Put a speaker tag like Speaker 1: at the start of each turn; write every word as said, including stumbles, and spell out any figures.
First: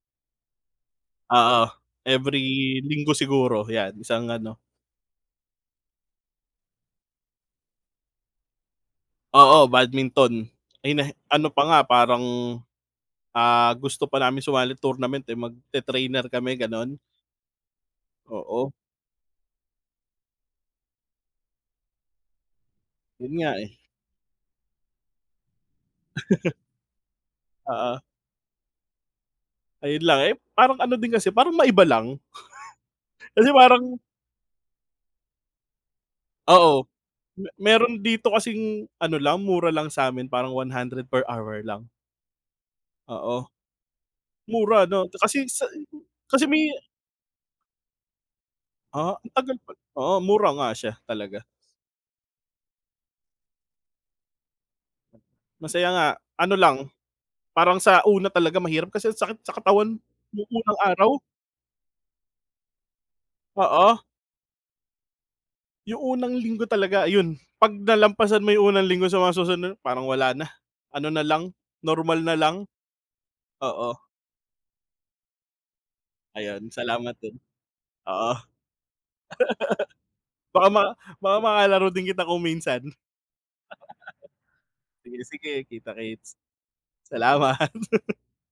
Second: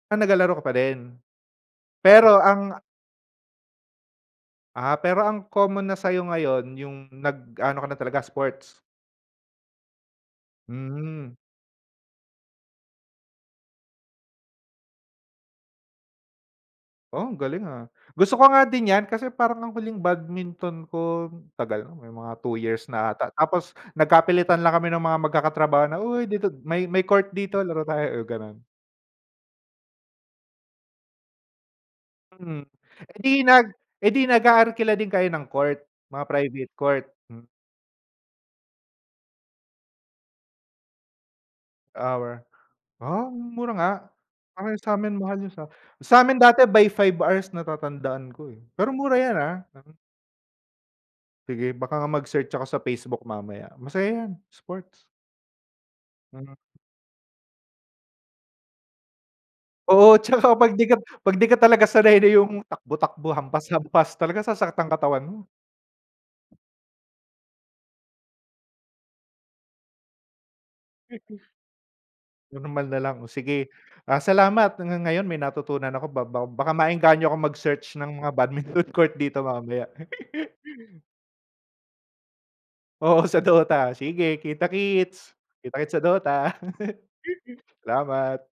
Speaker 1: Ah, naglalaro ka pa din?
Speaker 2: Oo.
Speaker 1: Pero
Speaker 2: Every
Speaker 1: ang
Speaker 2: linggo siguro, 'yan isang ano
Speaker 1: Ah, pero ang common na sa'yo ngayon yung nag-ano ka na talaga, sports.
Speaker 2: Oo, badminton. Ay na
Speaker 1: Hmm.
Speaker 2: ano pa nga, parang, ah, gusto pa namin sumali tournament, eh, magte-trainer kami, ganon.
Speaker 1: Oh, galing, ah. Gusto ko nga
Speaker 2: Oo.
Speaker 1: din 'yan kasi parang ang huling badminton ko tagal na, may mga two years na 'ata.
Speaker 2: Yun nga, eh.
Speaker 1: Tapos nagkapilitan lang kami ng mga magkakatrabaho na, "Uy, dito may may court dito, laro
Speaker 2: Oo.
Speaker 1: tayo," gano'n.
Speaker 2: Ayun lang. Eh, parang ano din kasi, parang maiba lang.
Speaker 1: Hmm. Eh, 'di
Speaker 2: Kasi
Speaker 1: nag
Speaker 2: parang
Speaker 1: eh, 'di nag-aarkila din kayo ng court, mga private
Speaker 2: Oo.
Speaker 1: court? M
Speaker 2: Me meron dito kasing ano lang, mura lang sa'min. Parang one hundred per hour lang.
Speaker 1: Hour. Ah,
Speaker 2: Oo.
Speaker 1: mura nga.
Speaker 2: Mura 'no
Speaker 1: Sa'min mahal
Speaker 2: kasi
Speaker 1: yung
Speaker 2: sa
Speaker 1: sa sa'min
Speaker 2: kasi
Speaker 1: dati
Speaker 2: may
Speaker 1: by five hours natatandaan ko, eh. Pero mura
Speaker 2: Ah, ang
Speaker 1: 'yan, ah.
Speaker 2: tagal pa
Speaker 1: Hmm.
Speaker 2: oo, mura nga siya talaga.
Speaker 1: Sige, baka nga mag-search ako sa Facebook mamaya. Masaya 'yan, sports.
Speaker 2: Masaya nga.
Speaker 1: Hmm.
Speaker 2: Ano lang, parang sa una talaga mahirap kasi ang sakit sa katawan
Speaker 1: Oo, tsaka
Speaker 2: yung
Speaker 1: 'pag
Speaker 2: unang
Speaker 1: di ka
Speaker 2: araw.
Speaker 1: 'pag di ka talaga sanay na yung takbo-takbo,
Speaker 2: Oo.
Speaker 1: hampas-hampas, talagang sasakit ang katawan mo.
Speaker 2: Yung unang linggo talaga ayun, 'pag nalampasan mo yung unang linggo sa mga susunod parang wala na. Ano na
Speaker 1: Mm.
Speaker 2: lang, normal na lang.
Speaker 1: Normal na lang. O sige,
Speaker 2: Oo.
Speaker 1: ah, salamat. Nga ngayon may natutunan ako ba
Speaker 2: Ayun.
Speaker 1: baka
Speaker 2: Salamat
Speaker 1: maengganyo
Speaker 2: din.
Speaker 1: akong mag-search ng mga
Speaker 2: Oo.
Speaker 1: badminton court dito mamaya.
Speaker 2: Baka ma baka makalaro din kita kung minsan.
Speaker 1: Oo, sa Dota. Sige,
Speaker 2: Sige,
Speaker 1: kita-kits.
Speaker 2: sige,
Speaker 1: Kita-kits sa Dota.
Speaker 2: kita-kits. Salamat.
Speaker 1: Salamat.